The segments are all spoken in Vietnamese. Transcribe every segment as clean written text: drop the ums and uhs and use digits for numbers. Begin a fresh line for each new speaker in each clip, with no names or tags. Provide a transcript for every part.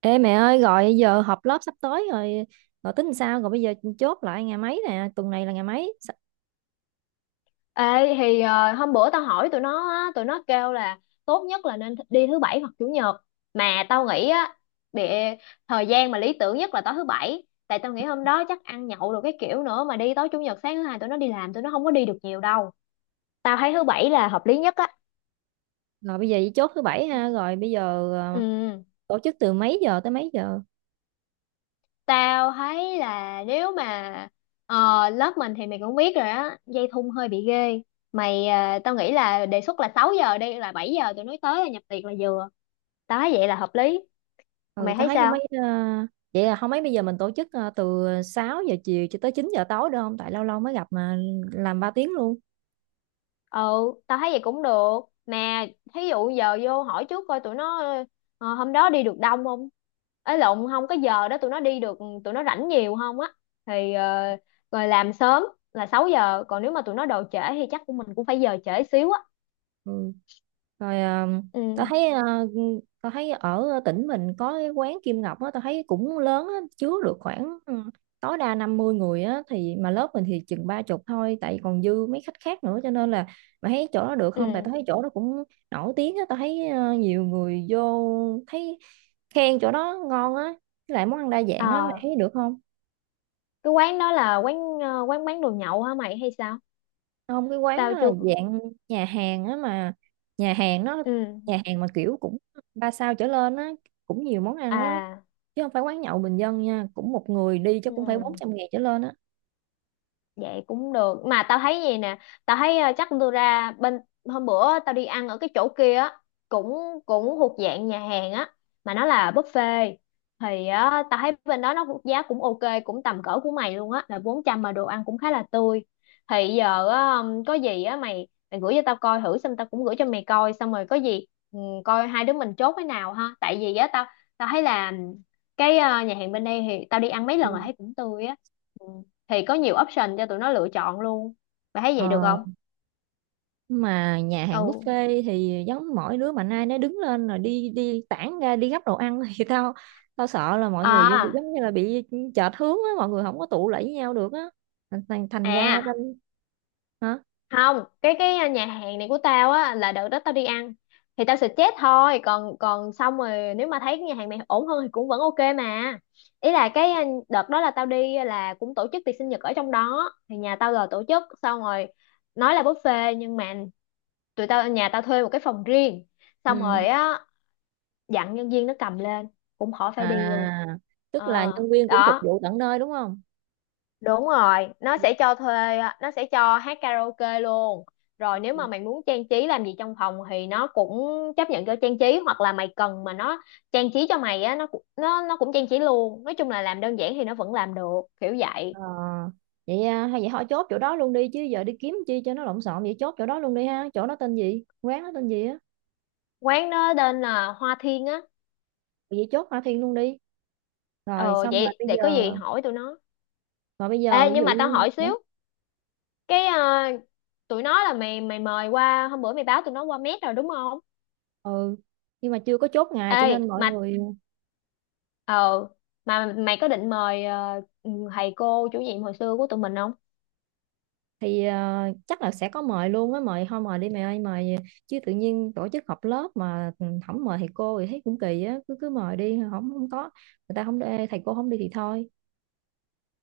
Ê mẹ ơi, gọi giờ họp lớp sắp tới rồi. Rồi tính sao? Rồi bây giờ chốt lại ngày mấy nè, tuần này là ngày mấy
Ê, hôm bữa tao hỏi tụi nó á, tụi nó kêu là tốt nhất là nên đi thứ Bảy hoặc Chủ nhật. Mà tao nghĩ á, bị thời gian mà lý tưởng nhất là tối thứ Bảy, tại tao nghĩ hôm đó chắc ăn nhậu được cái kiểu nữa, mà đi tối Chủ nhật sáng thứ Hai tụi nó đi làm tụi nó không có đi được nhiều đâu. Tao thấy thứ Bảy là hợp lý nhất á.
rồi bây giờ chỉ chốt thứ bảy ha? Rồi bây giờ,
Ừ,
ờ, tổ chức từ mấy giờ tới mấy giờ?
tao thấy là nếu mà lớp mình thì mày cũng biết rồi á, dây thun hơi bị ghê. Tao nghĩ là đề xuất là 6 giờ đi, là 7 giờ tụi nó tới là nhập tiệc là vừa. Tao thấy vậy là hợp lý.
Ừ,
Mày
tao
thấy
thấy không
sao?
mấy. Ờ, Vậy là không mấy, bây giờ mình tổ chức từ 6 giờ chiều cho tới 9 giờ tối được không? Tại lâu lâu mới gặp mà, làm 3 tiếng luôn.
Ừ, tao thấy vậy cũng được. Mà thí dụ giờ vô hỏi trước coi tụi nó hôm đó đi được đông không, ấy lộn, không có giờ đó tụi nó đi được, tụi nó rảnh nhiều không á. thì ờ, rồi làm sớm là 6 giờ, còn nếu mà tụi nó đồ trễ thì chắc của mình cũng phải giờ trễ xíu á.
Ừ. Rồi, tao
Ừ.
thấy. Tao thấy ở tỉnh mình có cái quán Kim Ngọc á, tao thấy cũng lớn á, chứa được khoảng tối đa 50 người á. Thì mà lớp mình thì chừng 30 thôi, tại còn dư mấy khách khác nữa, cho nên là mà thấy chỗ đó được
Ừ.
không? Tại tao thấy chỗ đó cũng nổi tiếng á, tao thấy nhiều người vô thấy khen chỗ đó ngon á, với lại món ăn đa dạng á, mày
Ờ,
thấy được không?
cái quán đó là quán quán bán đồ nhậu hả mày hay sao?
Không, cái quán
Tao
nó là
chưa.
dạng nhà hàng á, mà nhà hàng nó,
Ừ.
nhà hàng mà kiểu cũng ba sao trở lên á, cũng nhiều món ăn á,
À.
chứ không phải quán nhậu bình dân nha. Cũng một người đi chắc
Ừ.
cũng phải 400.000 trở lên á.
Vậy cũng được. Mà tao thấy gì nè. Tao thấy chắc tôi ra bên. Hôm bữa tao đi ăn ở cái chỗ kia á. Cũng cũng thuộc dạng nhà hàng á. Mà nó là buffet. Thì á, tao thấy bên đó nó giá cũng ok. Cũng tầm cỡ của mày luôn á. Là 400 mà đồ ăn cũng khá là tươi. Thì giờ á, có gì á mày, mày gửi cho tao coi thử. Xong tao cũng gửi cho mày coi. Xong rồi có gì ừ, coi hai đứa mình chốt cái nào ha. Tại vì á tao tao thấy là cái nhà hàng bên đây thì tao đi ăn mấy lần rồi
Ừ.
thấy cũng tươi á. Ừ, thì có nhiều option cho tụi nó lựa chọn luôn. Bà thấy vậy được
ờ,
không?
mà nhà
Ừ.
hàng buffet thì giống mỗi đứa mà nay nó đứng lên rồi đi đi tản ra đi gắp đồ ăn thì tao tao sợ là mọi người
À.
giống như là bị chệch hướng á, mọi người không có tụ lại với nhau được á, thành thành thành ra tao.
À,
Hả?
không, cái nhà hàng này của tao á, là đợt đó tao đi ăn thì tao suggest thôi, còn còn xong rồi nếu mà thấy cái nhà hàng này ổn hơn thì cũng vẫn ok mà. Ý là cái đợt đó là tao đi là cũng tổ chức tiệc sinh nhật ở trong đó, thì nhà tao là tổ chức xong rồi, nói là buffet nhưng mà tụi tao nhà tao thuê một cái phòng riêng, xong
Ừ,
rồi á dặn nhân viên nó cầm lên, cũng khỏi phải
à
đi luôn. ờ
tức là nhân viên cũng phục
Đó,
vụ tận nơi đúng không?
đúng rồi, nó sẽ cho thuê, nó sẽ cho hát karaoke luôn. Rồi nếu mà mày muốn trang trí làm gì trong phòng thì nó cũng chấp nhận cho trang trí, hoặc là mày cần mà nó trang trí cho mày á, nó cũng trang trí luôn. Nói chung là làm đơn giản thì nó vẫn làm được kiểu vậy.
Ờ, vậy à, hay vậy họ chốt chỗ đó luôn đi, chứ giờ đi kiếm chi cho nó lộn xộn, vậy chốt chỗ đó luôn đi ha. Chỗ đó tên gì, quán đó tên gì á?
Quán nó tên là Hoa Thiên á.
Vậy chốt Hoa Thiên luôn đi. Rồi
Ờ,
xong rồi
vậy
bây
để
giờ,
có gì hỏi tụi nó.
rồi bây giờ
Ê, nhưng mà tao hỏi xíu cái tụi nó là mày mày mời qua, hôm bữa mày báo tụi nó qua mét rồi đúng không?
Ừ, nhưng mà chưa có chốt ngày cho
Ê,
nên mọi
mà
người...
ờ mà mày có định mời thầy cô chủ nhiệm hồi xưa của tụi mình không?
Thì chắc là sẽ có mời luôn á, mời thôi, mời đi mày ơi, mời. Chứ tự nhiên tổ chức họp lớp mà không mời thầy cô thì thấy cũng kỳ á, cứ cứ mời đi. Không không có, người ta không... Thầy cô không đi thì thôi.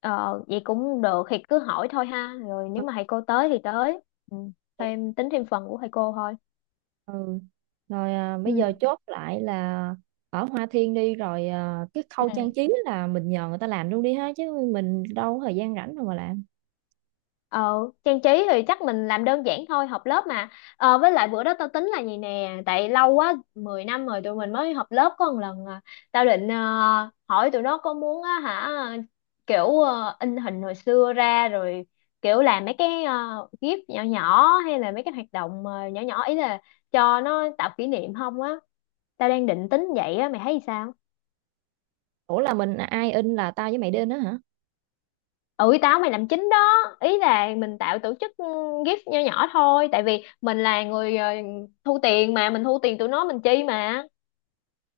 Ờ, vậy cũng được, thì cứ hỏi thôi ha. Rồi nếu
Ừ.
mà thầy cô tới thì tới. Ừ. Thêm tính thêm phần của thầy cô thôi.
Ừ. Rồi,
Ừ.
bây giờ chốt lại là ở Hoa Thiên đi. Rồi cái khâu trang trí là mình nhờ người ta làm luôn đi ha, chứ mình đâu có thời gian rảnh đâu mà làm.
Ờ, trang trí thì chắc mình làm đơn giản thôi, họp lớp mà. Ờ, với lại bữa đó tao tính là gì nè, tại lâu quá 10 năm rồi tụi mình mới họp lớp có một lần à. Tao định hỏi tụi nó có muốn á hả, kiểu in hình hồi xưa ra, rồi kiểu làm mấy cái gif nhỏ nhỏ, hay là mấy cái hoạt động nhỏ nhỏ, ý là cho nó tạo kỷ niệm không á. Tao đang định tính vậy á, mày thấy sao?
Ủa, là mình ai in, là tao với mày đi in đó hả?
Ừ, mày làm chính đó. Ý là mình tạo tổ chức gift nho nhỏ thôi, tại vì mình là người thu tiền, mà mình thu tiền tụi nó mình chi, mà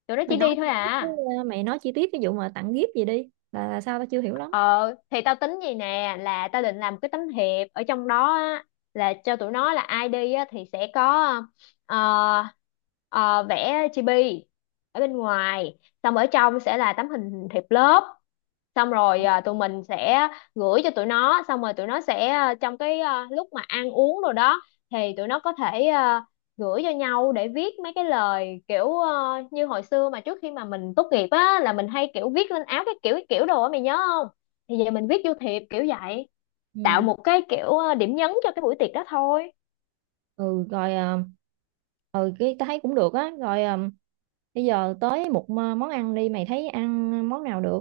tụi nó
Mày
chỉ đi
nói
thôi
chi tiết cái
à.
mày nói chi tiết cái vụ mà tặng gift gì đi, là sao tao chưa hiểu lắm.
Ờ, thì tao tính gì nè, là tao định làm cái tấm thiệp ở trong đó á, là cho tụi nó là ai đi á, thì sẽ có ờ, ờ, vẽ chibi ở bên ngoài, xong ở trong sẽ là tấm hình thiệp lớp, xong rồi à, tụi mình sẽ gửi cho tụi nó, xong rồi tụi nó sẽ trong cái lúc mà ăn uống rồi đó thì tụi nó có thể gửi cho nhau để viết mấy cái lời kiểu như hồi xưa mà trước khi mà mình tốt nghiệp á, là mình hay kiểu viết lên áo cái kiểu đồ á mày nhớ. Thì giờ mình viết vô thiệp kiểu vậy, tạo
Ừ.
một cái kiểu điểm nhấn cho cái buổi tiệc đó thôi.
Ừ rồi, ừ, cái tao thấy cũng được á. Rồi bây giờ tới một món ăn đi, mày thấy ăn món nào được?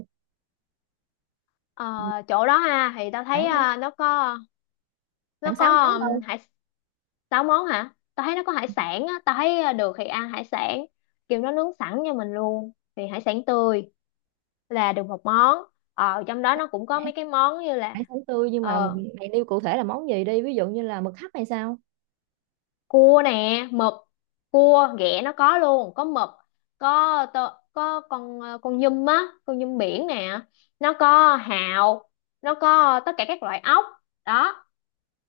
Ờ, chỗ đó ha thì tao thấy
Khoảng à,
nó
khoảng 6
có
món
hải sáu món hả, tao thấy nó có hải sản á, tao thấy được thì ăn hải sản, kiểu nó nướng sẵn cho mình luôn, thì hải sản tươi là được một món. Trong đó
thôi.
nó cũng có mấy cái món như là
Hải sản tươi, nhưng mà
ờ
mày nêu cụ thể là món gì đi, ví dụ như là mực hấp hay sao?
cua nè, mực, cua ghẹ nó có luôn, có mực, có tơ, có con con nhum á, con nhum biển nè, nó có hàu, nó có tất cả các loại ốc đó,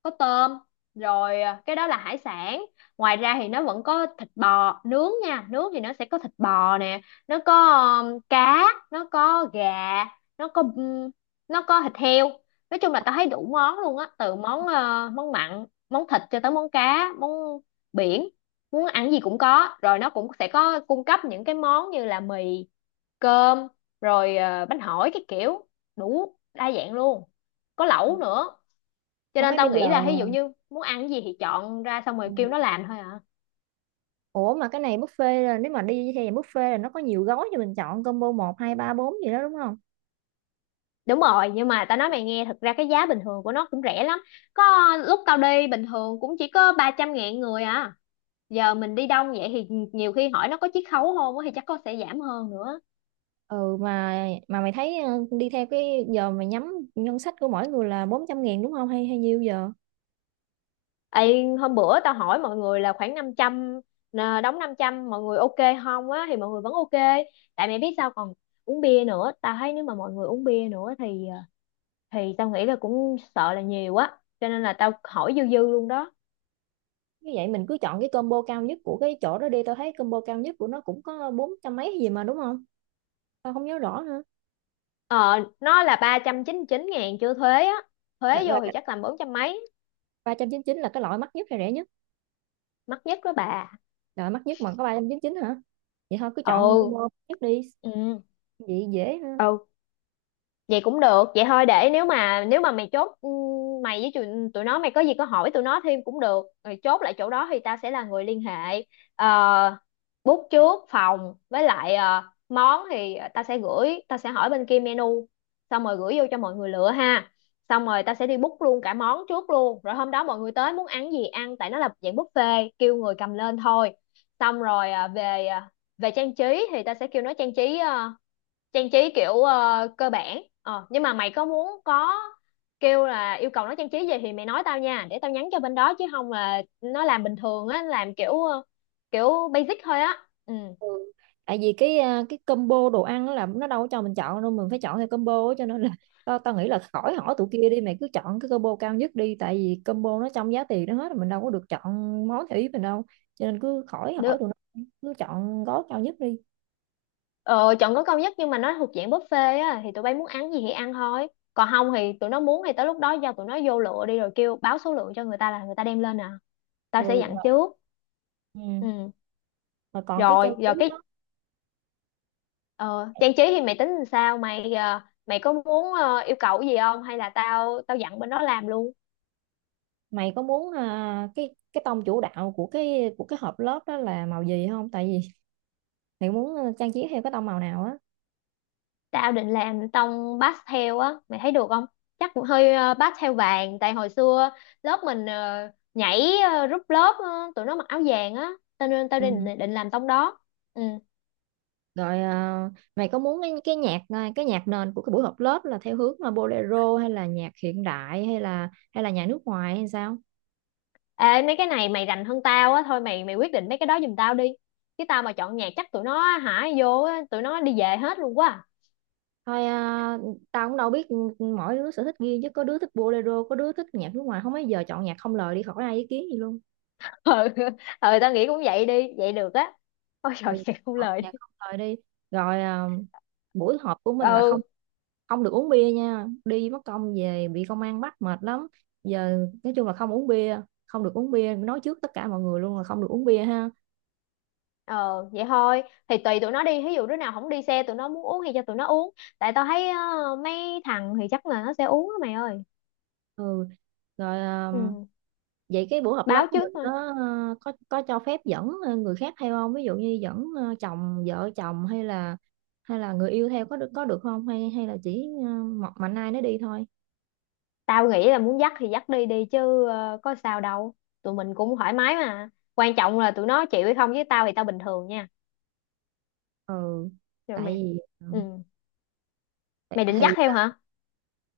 có tôm, rồi à, cái đó là hải sản. Ngoài ra thì nó vẫn có thịt bò nướng nha, nướng thì nó sẽ có thịt bò nè, nó có cá, nó có gà, nó có um, nó có thịt heo. Nói chung là tao thấy đủ món luôn á, từ món món mặn, món thịt, cho tới món cá, món biển, muốn ăn gì cũng có. Rồi nó cũng sẽ có cung cấp những cái món như là mì, cơm, rồi bánh hỏi cái kiểu, đủ đa dạng luôn, có lẩu nữa. Cho
Không
nên
mấy bây
tao
giờ,
nghĩ là ví dụ như muốn ăn cái gì thì chọn ra, xong
ừ.
rồi kêu nó làm thôi à.
Ủa mà cái này buffet, là nếu mà đi theo dạng buffet là nó có nhiều gói cho mình chọn combo một hai ba bốn gì đó đúng không?
Đúng rồi, nhưng mà tao nói mày nghe, thật ra cái giá bình thường của nó cũng rẻ lắm, có lúc tao đi bình thường cũng chỉ có 300 ngàn người à. Giờ mình đi đông vậy thì nhiều khi hỏi nó có chiết khấu không á, thì chắc có, sẽ giảm hơn nữa.
Ừ, mà mày thấy đi theo cái giờ mày nhắm ngân sách của mỗi người là 400.000 đúng không, hay hay nhiêu giờ?
Ê, hôm bữa tao hỏi mọi người là khoảng 500 nè, đóng 500 mọi người ok không á, thì mọi người vẫn ok. Tại mẹ biết sao, còn uống bia nữa, tao thấy nếu mà mọi người uống bia nữa thì thì tao nghĩ là cũng sợ là nhiều quá, cho nên là tao hỏi dư dư luôn đó.
Như vậy mình cứ chọn cái combo cao nhất của cái chỗ đó đi. Tao thấy combo cao nhất của nó cũng có bốn trăm mấy gì mà đúng không? Tao không nhớ rõ nữa.
Ờ, nó là 399 ngàn chưa thuế á,
là,
thuế vô thì
là
chắc là bốn trăm mấy.
399 là cái loại mắc nhất hay rẻ nhất?
Mắc nhất đó bà.
Rồi mắc nhất mà có 399 hả? Vậy thôi cứ chọn
Ừ.
combo mắc nhất đi,
Ừ.
vậy dễ ha.
Ừ, vậy cũng được, vậy thôi để nếu mà mày chốt mày với tụi nó, mày có gì có hỏi tụi nó thêm cũng được, rồi chốt lại chỗ đó thì tao sẽ là người liên hệ. Ờ, book trước phòng, với lại món thì tao sẽ gửi, tao sẽ hỏi bên kia menu, xong rồi gửi vô cho mọi người lựa ha. Xong rồi tao sẽ đi book luôn cả món trước luôn, rồi hôm đó mọi người tới muốn ăn gì ăn, tại nó là dạng buffet, kêu người cầm lên thôi. Xong rồi về trang trí thì ta sẽ kêu nó trang trí trang trí kiểu cơ bản. Ờ, nhưng mà mày có muốn có kêu là yêu cầu nó trang trí gì thì mày nói tao nha, để tao nhắn cho bên đó, chứ không là nó làm bình thường á, làm kiểu kiểu basic thôi á. Ừ.
Ừ. Tại vì cái combo đồ ăn á là nó đâu có cho mình chọn đâu, mình phải chọn theo combo á, cho nên là tao, tao nghĩ là khỏi hỏi tụi kia đi, mày cứ chọn cái combo cao nhất đi, tại vì combo nó trong giá tiền nó hết rồi, mình đâu có được chọn món theo ý mình đâu. Cho nên cứ khỏi hỏi
Được.
tụi nó, cứ chọn gói cao nhất đi.
Ờ, chọn có cao nhất, nhưng mà nó thuộc dạng buffet á, thì tụi bay muốn ăn gì thì ăn thôi, còn không thì tụi nó muốn thì tới lúc đó cho tụi nó vô lựa đi, rồi kêu báo số lượng cho người ta là người ta đem lên à.
Ừ.
Tao sẽ dặn
Rồi,
trước.
ừ.
Ừ.
Rồi còn cái trang
Rồi,
trí
rồi cái
đó,
ờ, trang trí thì mày tính làm sao, mày có muốn yêu cầu gì không, hay là tao tao dặn bên đó làm luôn?
mày có muốn cái tông chủ đạo của cái hộp lớp đó là màu gì không? Tại vì mày muốn trang trí theo cái tông màu nào á.
Tao định làm tông pastel á, mày thấy được không? Chắc cũng hơi pastel vàng, tại hồi xưa lớp mình rút lớp tụi nó mặc áo vàng á, cho nên tao định
Ừ.
định làm tông đó. Ừ.
Rồi mày có muốn cái nhạc, cái nhạc nền của cái buổi họp lớp là theo hướng là bolero, hay là nhạc hiện đại, hay là nhạc nước ngoài hay sao?
Ê, mấy cái này mày rành hơn tao á, thôi mày mày quyết định mấy cái đó giùm tao đi, chứ tao mà chọn nhạc chắc tụi nó hả vô á, tụi nó đi về hết luôn quá à.
Thôi, tao cũng đâu biết. Ừ, Mỗi đứa sở thích riêng, chứ có đứa thích bolero, có đứa thích nhạc nước ngoài. Không mấy giờ chọn nhạc không lời đi, khỏi ai ý kiến gì luôn.
ờ ờ, tao nghĩ cũng vậy đi, vậy được á. Ôi trời
Rồi
vậy không
chọn
lời đi.
nhạc không lời đi. Rồi buổi họp của mình là không,
Ừ.
không được uống bia nha, đi mất công về bị công an bắt mệt lắm. Giờ nói chung là không uống bia, không được uống bia, nói trước tất cả mọi người luôn là không được uống bia ha.
Ờ, vậy thôi thì tùy tụi nó đi, ví dụ đứa nào không đi xe tụi nó muốn uống thì cho tụi nó uống, tại tao thấy mấy thằng thì chắc là nó sẽ uống á mày ơi.
Ừ. Rồi
Ừ.
vậy cái buổi họp lớp
Báo
của
trước
mình có
thôi.
ờ, có có cho phép dẫn người khác theo không, ví dụ như dẫn chồng, vợ chồng, hay là người yêu theo có được không, hay hay là chỉ một mạnh ai nó đi thôi?
Tao nghĩ là muốn dắt thì dắt đi đi, chứ có sao đâu, tụi mình cũng thoải mái mà. Quan trọng là tụi nó chịu hay không, với tao thì tao bình thường nha.
Ừ,
Rồi
tại
mày.
vì
Ừ, mày định dắt
thì
theo hả?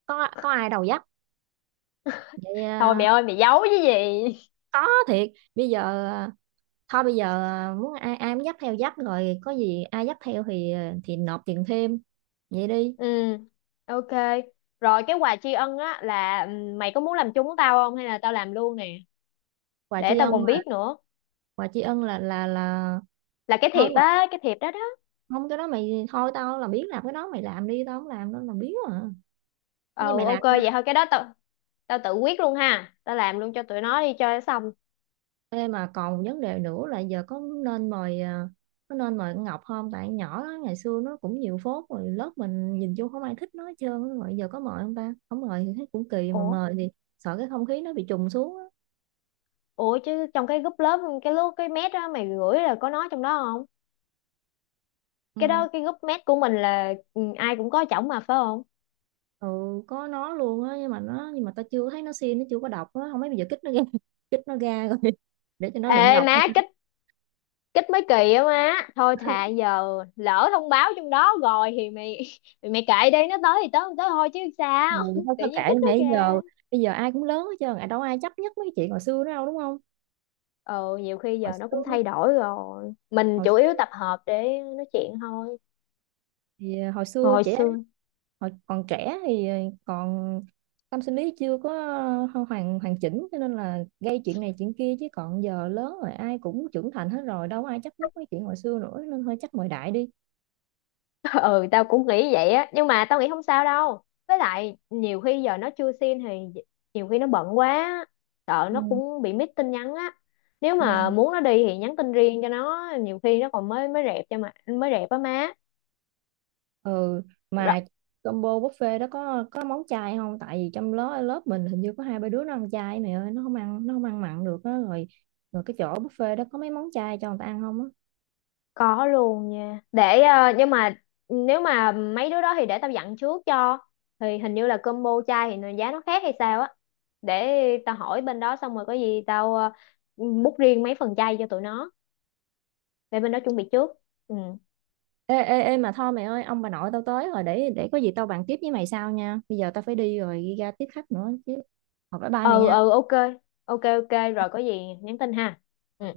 có ai đầu dắt. Vậy
Thôi mày ơi, mày giấu chứ gì.
có thiệt bây giờ. ờ, Thôi bây giờ, muốn ai, ai muốn dắt theo dắt, rồi có gì ai dắt theo thì thì nộp tiền thêm, vậy đi.
Ừ, ok. Rồi cái quà tri ân á, là mày có muốn làm chung với tao không, hay là tao làm luôn nè,
quà
để
tri
tao
ân
còn
là-
biết nữa.
quà tri ân là
Là cái
thôi
thiệp
mày,
á, cái thiệp đó đó.
không cái đó mày, thôi tao là biết làm cái đó, mày làm đi, tao không làm đâu, là biết à, như
Ừ,
mày
ok
làm nha.
vậy thôi, cái đó tao tao tự quyết luôn ha. Tao làm luôn cho tụi nó đi cho xong.
Ê, mà còn một vấn đề nữa là giờ có nên mời con Ngọc không? Tại con nhỏ đó, ngày xưa nó cũng nhiều phốt rồi, lớp mình nhìn chung không ai thích nó hết trơn á. Rồi giờ có mời không ta, không mời thì thấy cũng kỳ, mà
Ủa,
mời thì sợ cái không khí nó bị trùng xuống á.
ủa chứ trong cái group lớp cái lúc cái mét á mày gửi là có nói trong đó không? Cái
Ừ.
đó cái group mét của mình là ừ, ai cũng có chổng mà phải không?
Ừ, có nó luôn á, nhưng mà tao chưa thấy nó xin, nó chưa có đọc á. Không mấy bây giờ kích nó ra kích nó ra rồi để cho nó
Ê
đừng đọc
má,
hay sao?
kích kích mấy kỳ á má, thôi thà giờ lỡ thông báo trong đó rồi thì mày thì mày kệ đi, nó tới thì tới không tới thôi chứ
Ừ,
sao
thôi,
tự
thôi kệ
nhiên
đi
kích nó
mẹ. Bây giờ,
kìa.
ai cũng lớn hết trơn à, đâu ai chấp nhất mấy cái chuyện hồi xưa nữa đâu đúng không?
Ừ, nhiều khi
hồi
giờ nó cũng
xưa
thay đổi rồi, mình
hồi
chủ
xưa
yếu tập hợp để nói chuyện thôi.
thì
Hồi xưa.
hồi còn trẻ thì còn tâm sinh lý chưa có hoàn hoàn chỉnh, cho nên là gây chuyện này chuyện kia. Chứ còn giờ lớn rồi, ai cũng trưởng thành hết rồi, đâu có ai chấp nhất mấy chuyện hồi xưa nữa nên hơi chắc mời đại đi.
Ừ, tao cũng nghĩ vậy á, nhưng mà tao nghĩ không sao đâu, với lại nhiều khi giờ nó chưa xin thì nhiều khi nó bận quá, sợ
Ừ.
nó cũng bị miss tin nhắn á. Nếu
Ừ.
mà muốn nó đi thì nhắn tin riêng cho nó, nhiều khi nó còn mới mới rẹp cho, mà mới rẹp á má.
Ừ, mà combo buffet đó có món chay không? Tại vì trong lớp, lớp mình hình như có hai ba đứa nó ăn chay, mẹ ơi, nó không ăn, nó không ăn mặn được á. Rồi, rồi cái chỗ buffet đó có mấy món chay cho người ta ăn không á?
Có luôn nha. Để ờ, nhưng mà nếu mà mấy đứa đó thì để tao dặn trước cho. Thì hình như là combo chai thì giá nó khác hay sao á. Để tao hỏi bên đó, xong rồi có gì tao book riêng mấy phần chai cho tụi nó để bên đó chuẩn bị trước. Ừ.
Ê ê ê, mà thôi mẹ ơi, ông bà nội tao tới rồi, để có gì tao bàn tiếp với mày sau nha. Bây giờ tao phải đi rồi, đi ra tiếp khách nữa chứ. Học bye bye mày
Ừ
nha.
ừ ok. Ok, rồi có gì nhắn tin ha. Ừ.
Ừ.